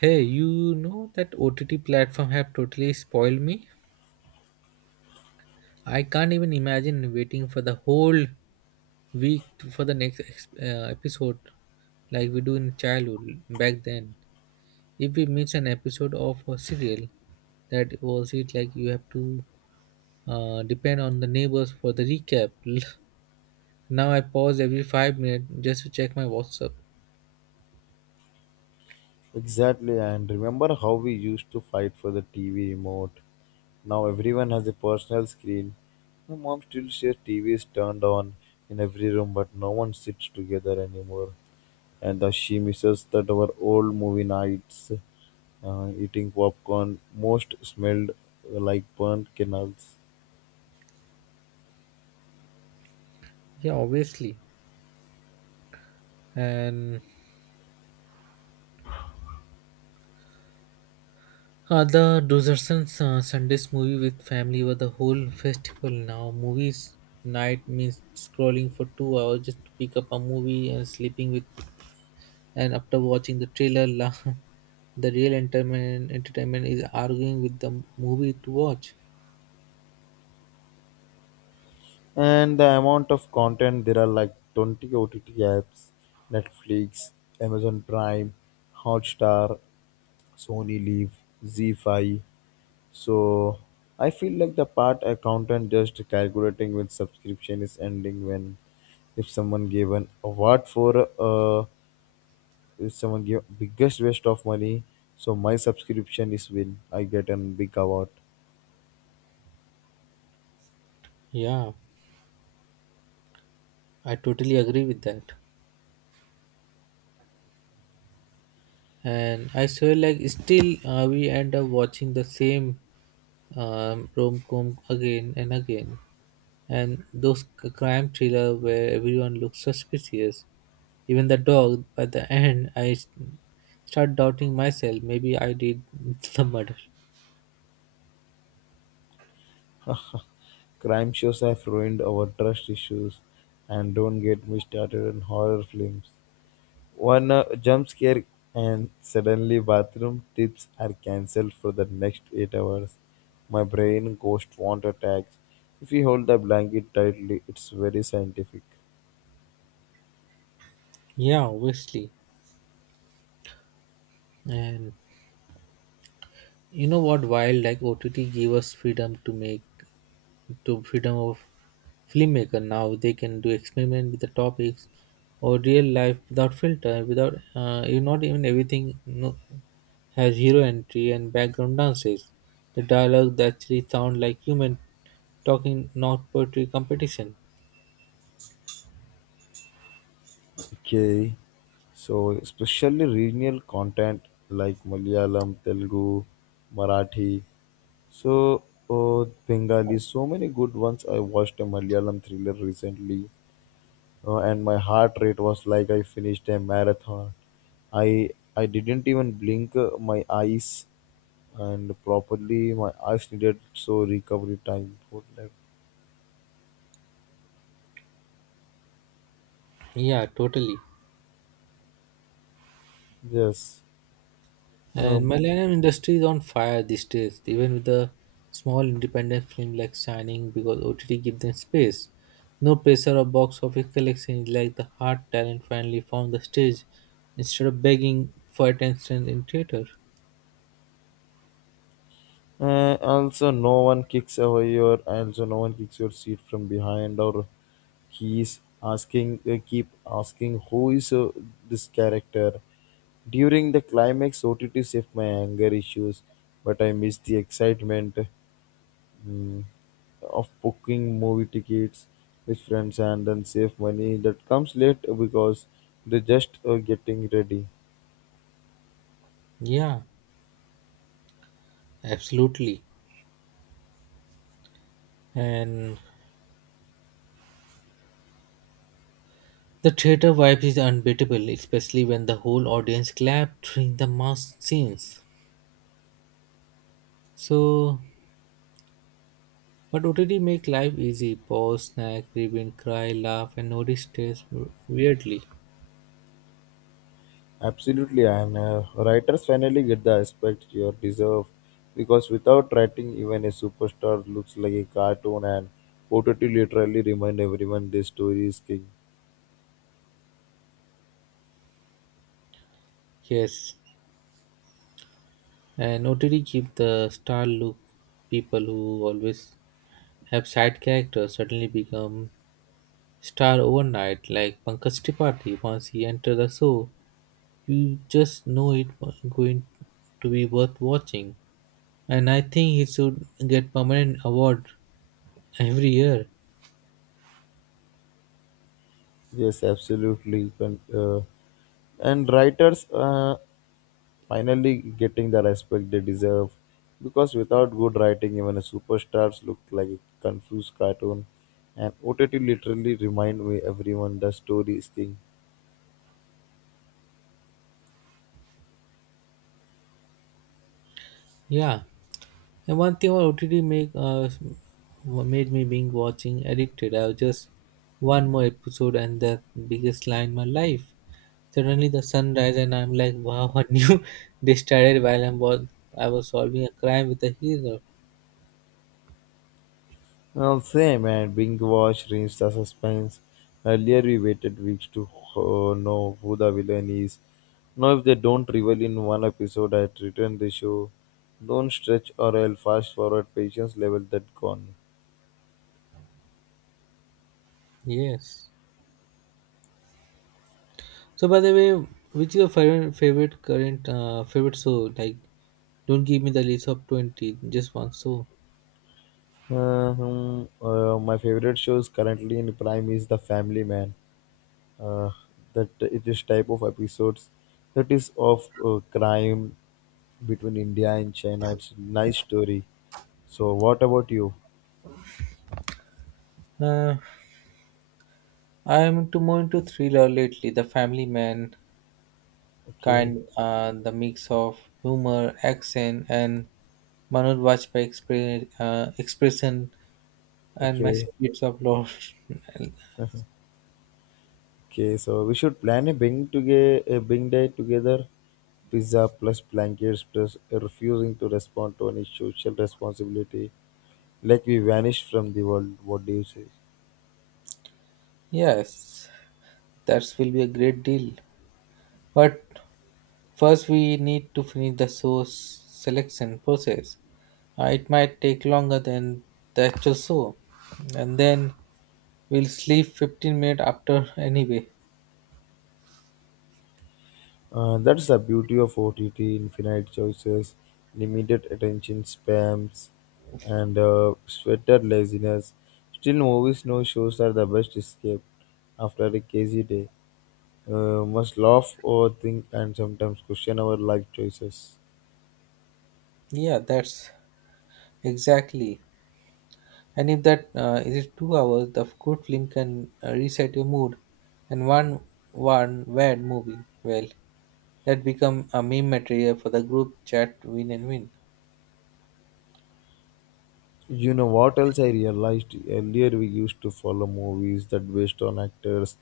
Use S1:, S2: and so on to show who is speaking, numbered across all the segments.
S1: Hey, you know that OTT platform have totally spoiled me. I can't even imagine waiting for the whole week to- for the next ex- episode like we do in childhood back then. If we miss an episode of a serial, that was it, like you have to depend on the neighbors for the recap. Now I pause every 5 minutes just to check my WhatsApp.
S2: Exactly, and remember how we used to fight for the TV remote? Now everyone has a personal screen. My mom still says TV is turned on in every room, but no one sits together anymore. And thus she misses that our old movie nights, eating popcorn, most smelled like burnt canals.
S1: Yeah, obviously. And The Dozerson Sundays movie with family were the whole festival. Now movies night means scrolling for 2 hours just to pick up a movie and and after watching the trailer. The real entertainment is arguing with the movie to watch.
S2: And the amount of content, there are like 20 ott apps, netflix, amazon prime, hotstar, sony live, z5. So I feel like the part accountant, just calculating when subscription is ending. When if someone gave an award for if someone gave biggest waste of money, so my subscription is win, I get a big award.
S1: Yeah, I totally agree with that. And I swear, like, still we end up watching the same rom com again and again. And those crime thriller where everyone looks suspicious, even the dog. By the end, start doubting myself, maybe I did the murder.
S2: Crime shows have ruined our trust issues, and don't get me started on horror films. One jump scare and suddenly bathroom tips are cancelled for the next 8 hours. My brain ghost want attacks. If you hold the blanket tightly, it's very scientific.
S1: Yeah, obviously. And you know what, while like OTT give us freedom to make to freedom of filmmaker, now they can do experiment with the topics or real life without filter, without you not even everything no has hero entry and background dances. The dialogue actually sound like human talking, not poetry competition.
S2: Okay. So, especially regional content like Malayalam, Telugu, Marathi. So, oh, Bengali, so many good ones. I watched a Malayalam thriller recently, and my heart rate was like I finished a marathon. I didn't even blink my eyes, and properly my eyes needed so recovery time for that.
S1: Yeah, totally.
S2: Yes, uh,
S1: And Malayalam industry is on fire these days, even with the small independent film like Shining, because OTT give them space. No pressure of box office collection, is like the hard talent finally found the stage instead of begging for attention in theater.
S2: also, no one kicks away your. Also, no one kicks your seat from behind, or he's asking. Keep asking who is this character. During the climax, OTT saved my anger issues, but I missed the excitement, mm, of booking movie tickets with friends, and then save money that comes late because they're just getting ready.
S1: Yeah, absolutely. And the theater vibe is unbeatable, especially when the whole audience clapped during the mass scenes. So, but OTT make life easy. Pause, snack, rewind, cry, laugh, and notice stress weirdly.
S2: Absolutely, and writers finally get the respect you deserve, because without writing, even a superstar looks like a cartoon, and Potati literally remind everyone this story is king.
S1: Yes, and OTT keep the star look. People who always have side characters suddenly become star overnight, like Pankaj Tripathi. Once he entered the show, you just know it was going to be worth watching. And I think he should get permanent award every year.
S2: Yes, absolutely. And writers finally getting the respect they deserve, because without good writing, even a superstars look like a confused cartoon, and OTT literally remind me everyone the story is king.
S1: Yeah, and one thing about OTT make made me being watching addicted. I was just one more episode, and the biggest line in my life. Suddenly the sun rise and I'm like, wow, a new day started while I was solving a crime with a hero.
S2: Well, same, and Bing Watch rings the suspense. Earlier, we waited weeks to know who the villain is. Now, if they don't reveal in one episode, I return the show. Don't stretch or I'll fast forward patience level that gone.
S1: Yes. So by the way, which is your favorite show? Like, don't give me the list of 20, just one show.
S2: My favorite shows currently in prime is The Family Man. Uh, that it is type of episodes that is of crime between India and China. It's a nice story. So, what about you?
S1: Uh, I am too more into thriller lately. The Family Man
S2: Okay,
S1: kind, the mix of humor, action, and Manoj Bajpayee expression, and my
S2: okay,
S1: secrets of love.
S2: okay. So we should plan a a bing day together. Pizza plus blankets plus refusing to respond to any social responsibility, like we vanished from the world. What do you say?
S1: Yes, that will be a great deal. But first, we need to finish the source selection process. It might take longer than the actual show, and then we'll sleep 15 minutes after anyway.
S2: That's the beauty of OTT: infinite choices, limited attention spams, and sweater laziness. Still, movies, no shows are the best escape after a crazy day. Must laugh, overthink, and sometimes question our life choices.
S1: Yeah, that's exactly. And if that is it 2 hours, the good film can reset your mood. And one bad movie, well, that become a meme material for the group chat, win and win.
S2: You know what else I realized earlier? We used to follow movies that based on actors.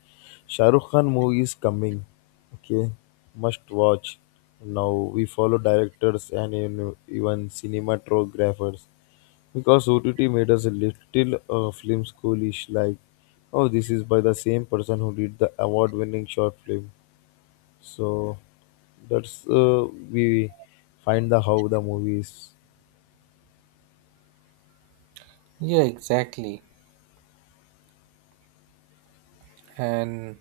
S2: Shah Rukh Khan movie is coming, okay, must watch. Now we follow directors and even cinematographers, because OTT made us a little film schoolish like, oh, this is by the same person who did the award-winning short film. So that's we find the how the movies.
S1: Yeah, exactly. And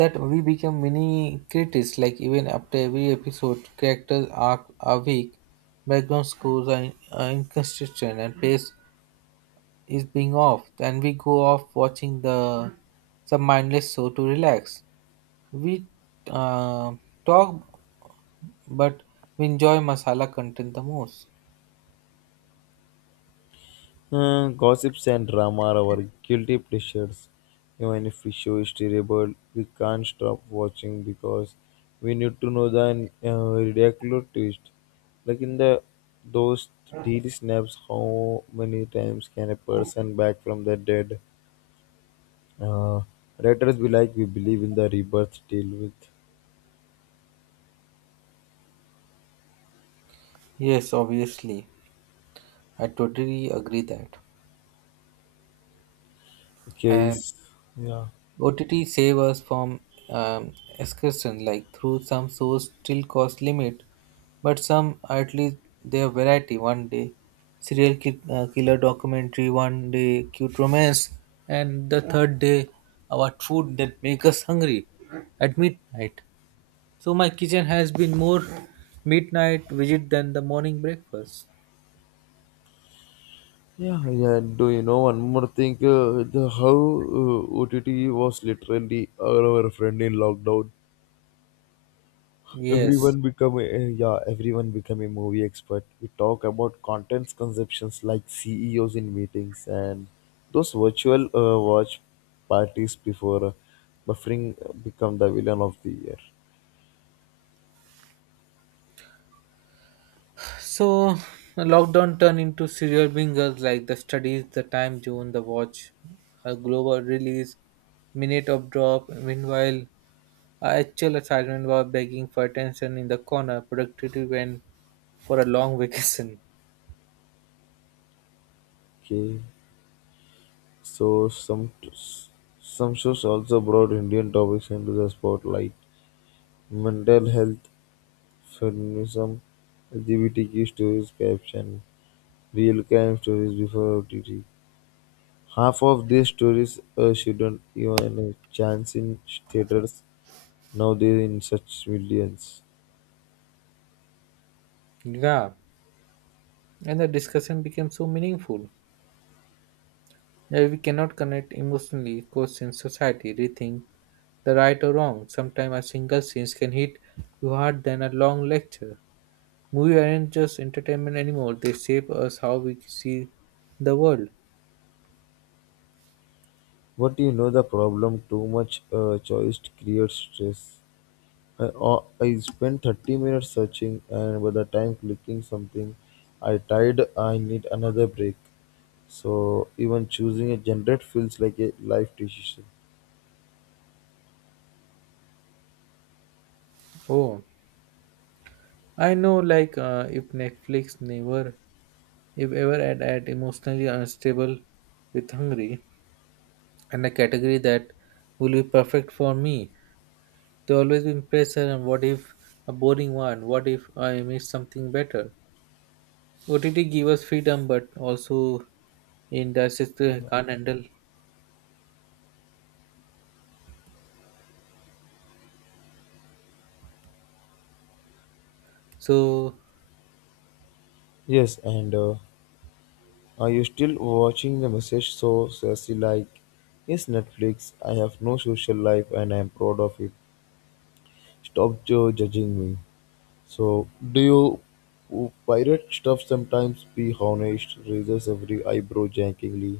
S1: that we become mini critics, like even after every episode, characters are weak, background scores are inconsistent, and pace is being off. And we go off watching the some mindless show to relax. We uh, talk, but we enjoy masala content the most.
S2: Gossips and drama are our guilty pleasures, even if we show is terrible, we can't stop watching because we need to know the ridiculous twist, like in the those daily snaps, how many times can a person back from the dead. uh, Writers be like, we believe in the rebirth deal with
S1: Yes, obviously. I totally agree that. And
S2: case. Yeah.
S1: OTT save us from excursion, like through some shows still cost limit, but some at least their variety. One day, serial killer documentary. One day, cute romance, and the third day, our food that make us hungry at midnight. So my kitchen has been more midnight visit than the morning breakfast.
S2: Yeah, yeah. And do you know one more thing? The how OTT was literally our friend in lockdown.
S1: Yes.
S2: Everyone become a movie expert. We talk about contents conceptions like CEOs in meetings, and those virtual watch parties before buffering become the villain of the year.
S1: So lockdown turned into serial bingers, like the studies, the time zone, the watch, a global release, minute of drop. Meanwhile, our actual assignment was begging for attention in the corner. Productivity went for a long vacation.
S2: Okay, so some shows also brought Indian topics into the spotlight. Mental health, Feminism, LGBTQ stories, caption "Real crime stories before OTT". Half of these stories shouldn't even a chance in theaters nowadays in such millions.
S1: Yeah. And the discussion became so meaningful. Yeah, we cannot connect emotionally, question society, rethink the right or wrong. Sometimes a single scene can hit you hard than a long lecture. Movies aren't just entertainment anymore; they shape us how we see the world.
S2: But you know the problem, too much choice creates stress. I spent 30 minutes searching, and by the time clicking something, I tired, I need another break. So even choosing a genre feels like a life decision.
S1: Oh, I know. Like if Netflix never, if ever add emotionally unstable with hungry, and a category, that will be perfect for me. They always been pressure, and what if a boring one? What if I miss something better? OTT give us freedom, but also in the system can't handle. So
S2: Yes, and are you still watching the message so sassy like? Yes, Netflix. I have no social life and I am proud of it. Stop judging me. So, do you pirate stuff sometimes? Be honest, raises every eyebrow jankingly.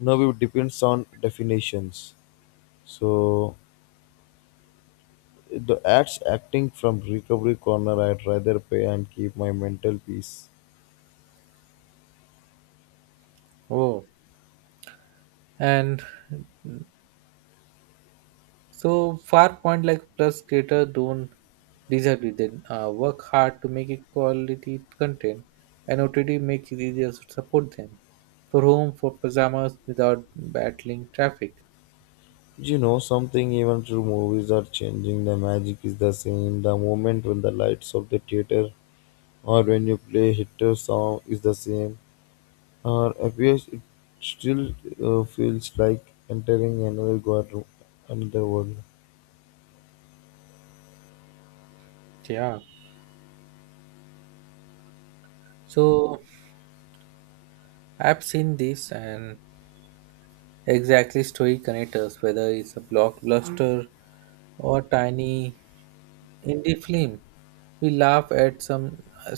S2: Now it depends on definitions. So, the ads acting from recovery corner, I'd rather pay and keep my mental peace.
S1: oh, and so far point like plus creator don't disagree. They work hard to make it quality content, and OTT make it easier to support them for home for pajamas without battling traffic.
S2: You know something, even through movies are changing, the magic is the same. The moment when the lights of the theater or when you play hit a song is the same or appears, it still feels like entering another god, another world.
S1: Yeah. So I've seen this, and exactly story connectors, whether it's a blockbuster or tiny Indie film. We laugh at some uh,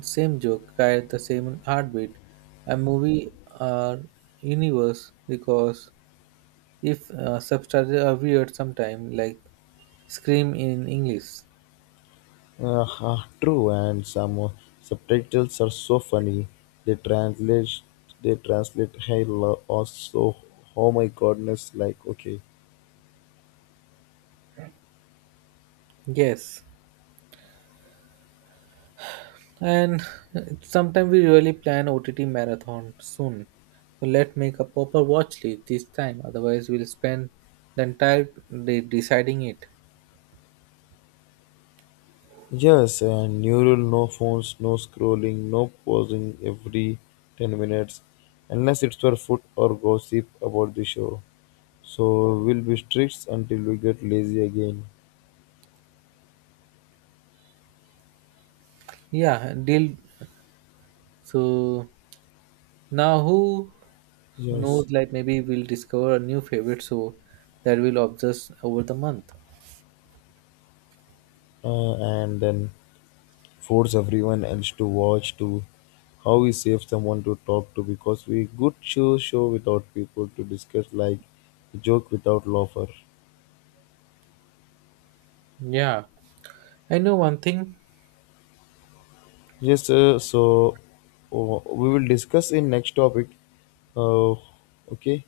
S1: same joke, cry at the same heartbeat. A movie or universe, because if subtitles are weird sometimes, like Scream in English.
S2: True, and some subtitles are so funny. They translate, they translate, "Hey, lo- oh, so oh my goodness!" Like okay.
S1: Yes, and sometime we really plan OTT marathon soon. So let's make a proper watch list this time. Otherwise, we'll spend the entire day deciding it.
S2: Yes, and new rule, no phones, no scrolling, no pausing every 10 minutes, unless it's for food or gossip about the show. So we'll be strict until we get lazy again.
S1: Yeah, deal. So now, who
S2: Yes,
S1: knows, like maybe we'll discover a new favorite show that we'll obsess over the month.
S2: and then force everyone else to watch, to how we save someone to talk to, because we good show without people to discuss, like joke without laughter.
S1: Yeah, I know one thing.
S2: Yes, so we will discuss in next topic. Uh, okay.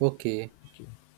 S1: Okay,
S2: Okay.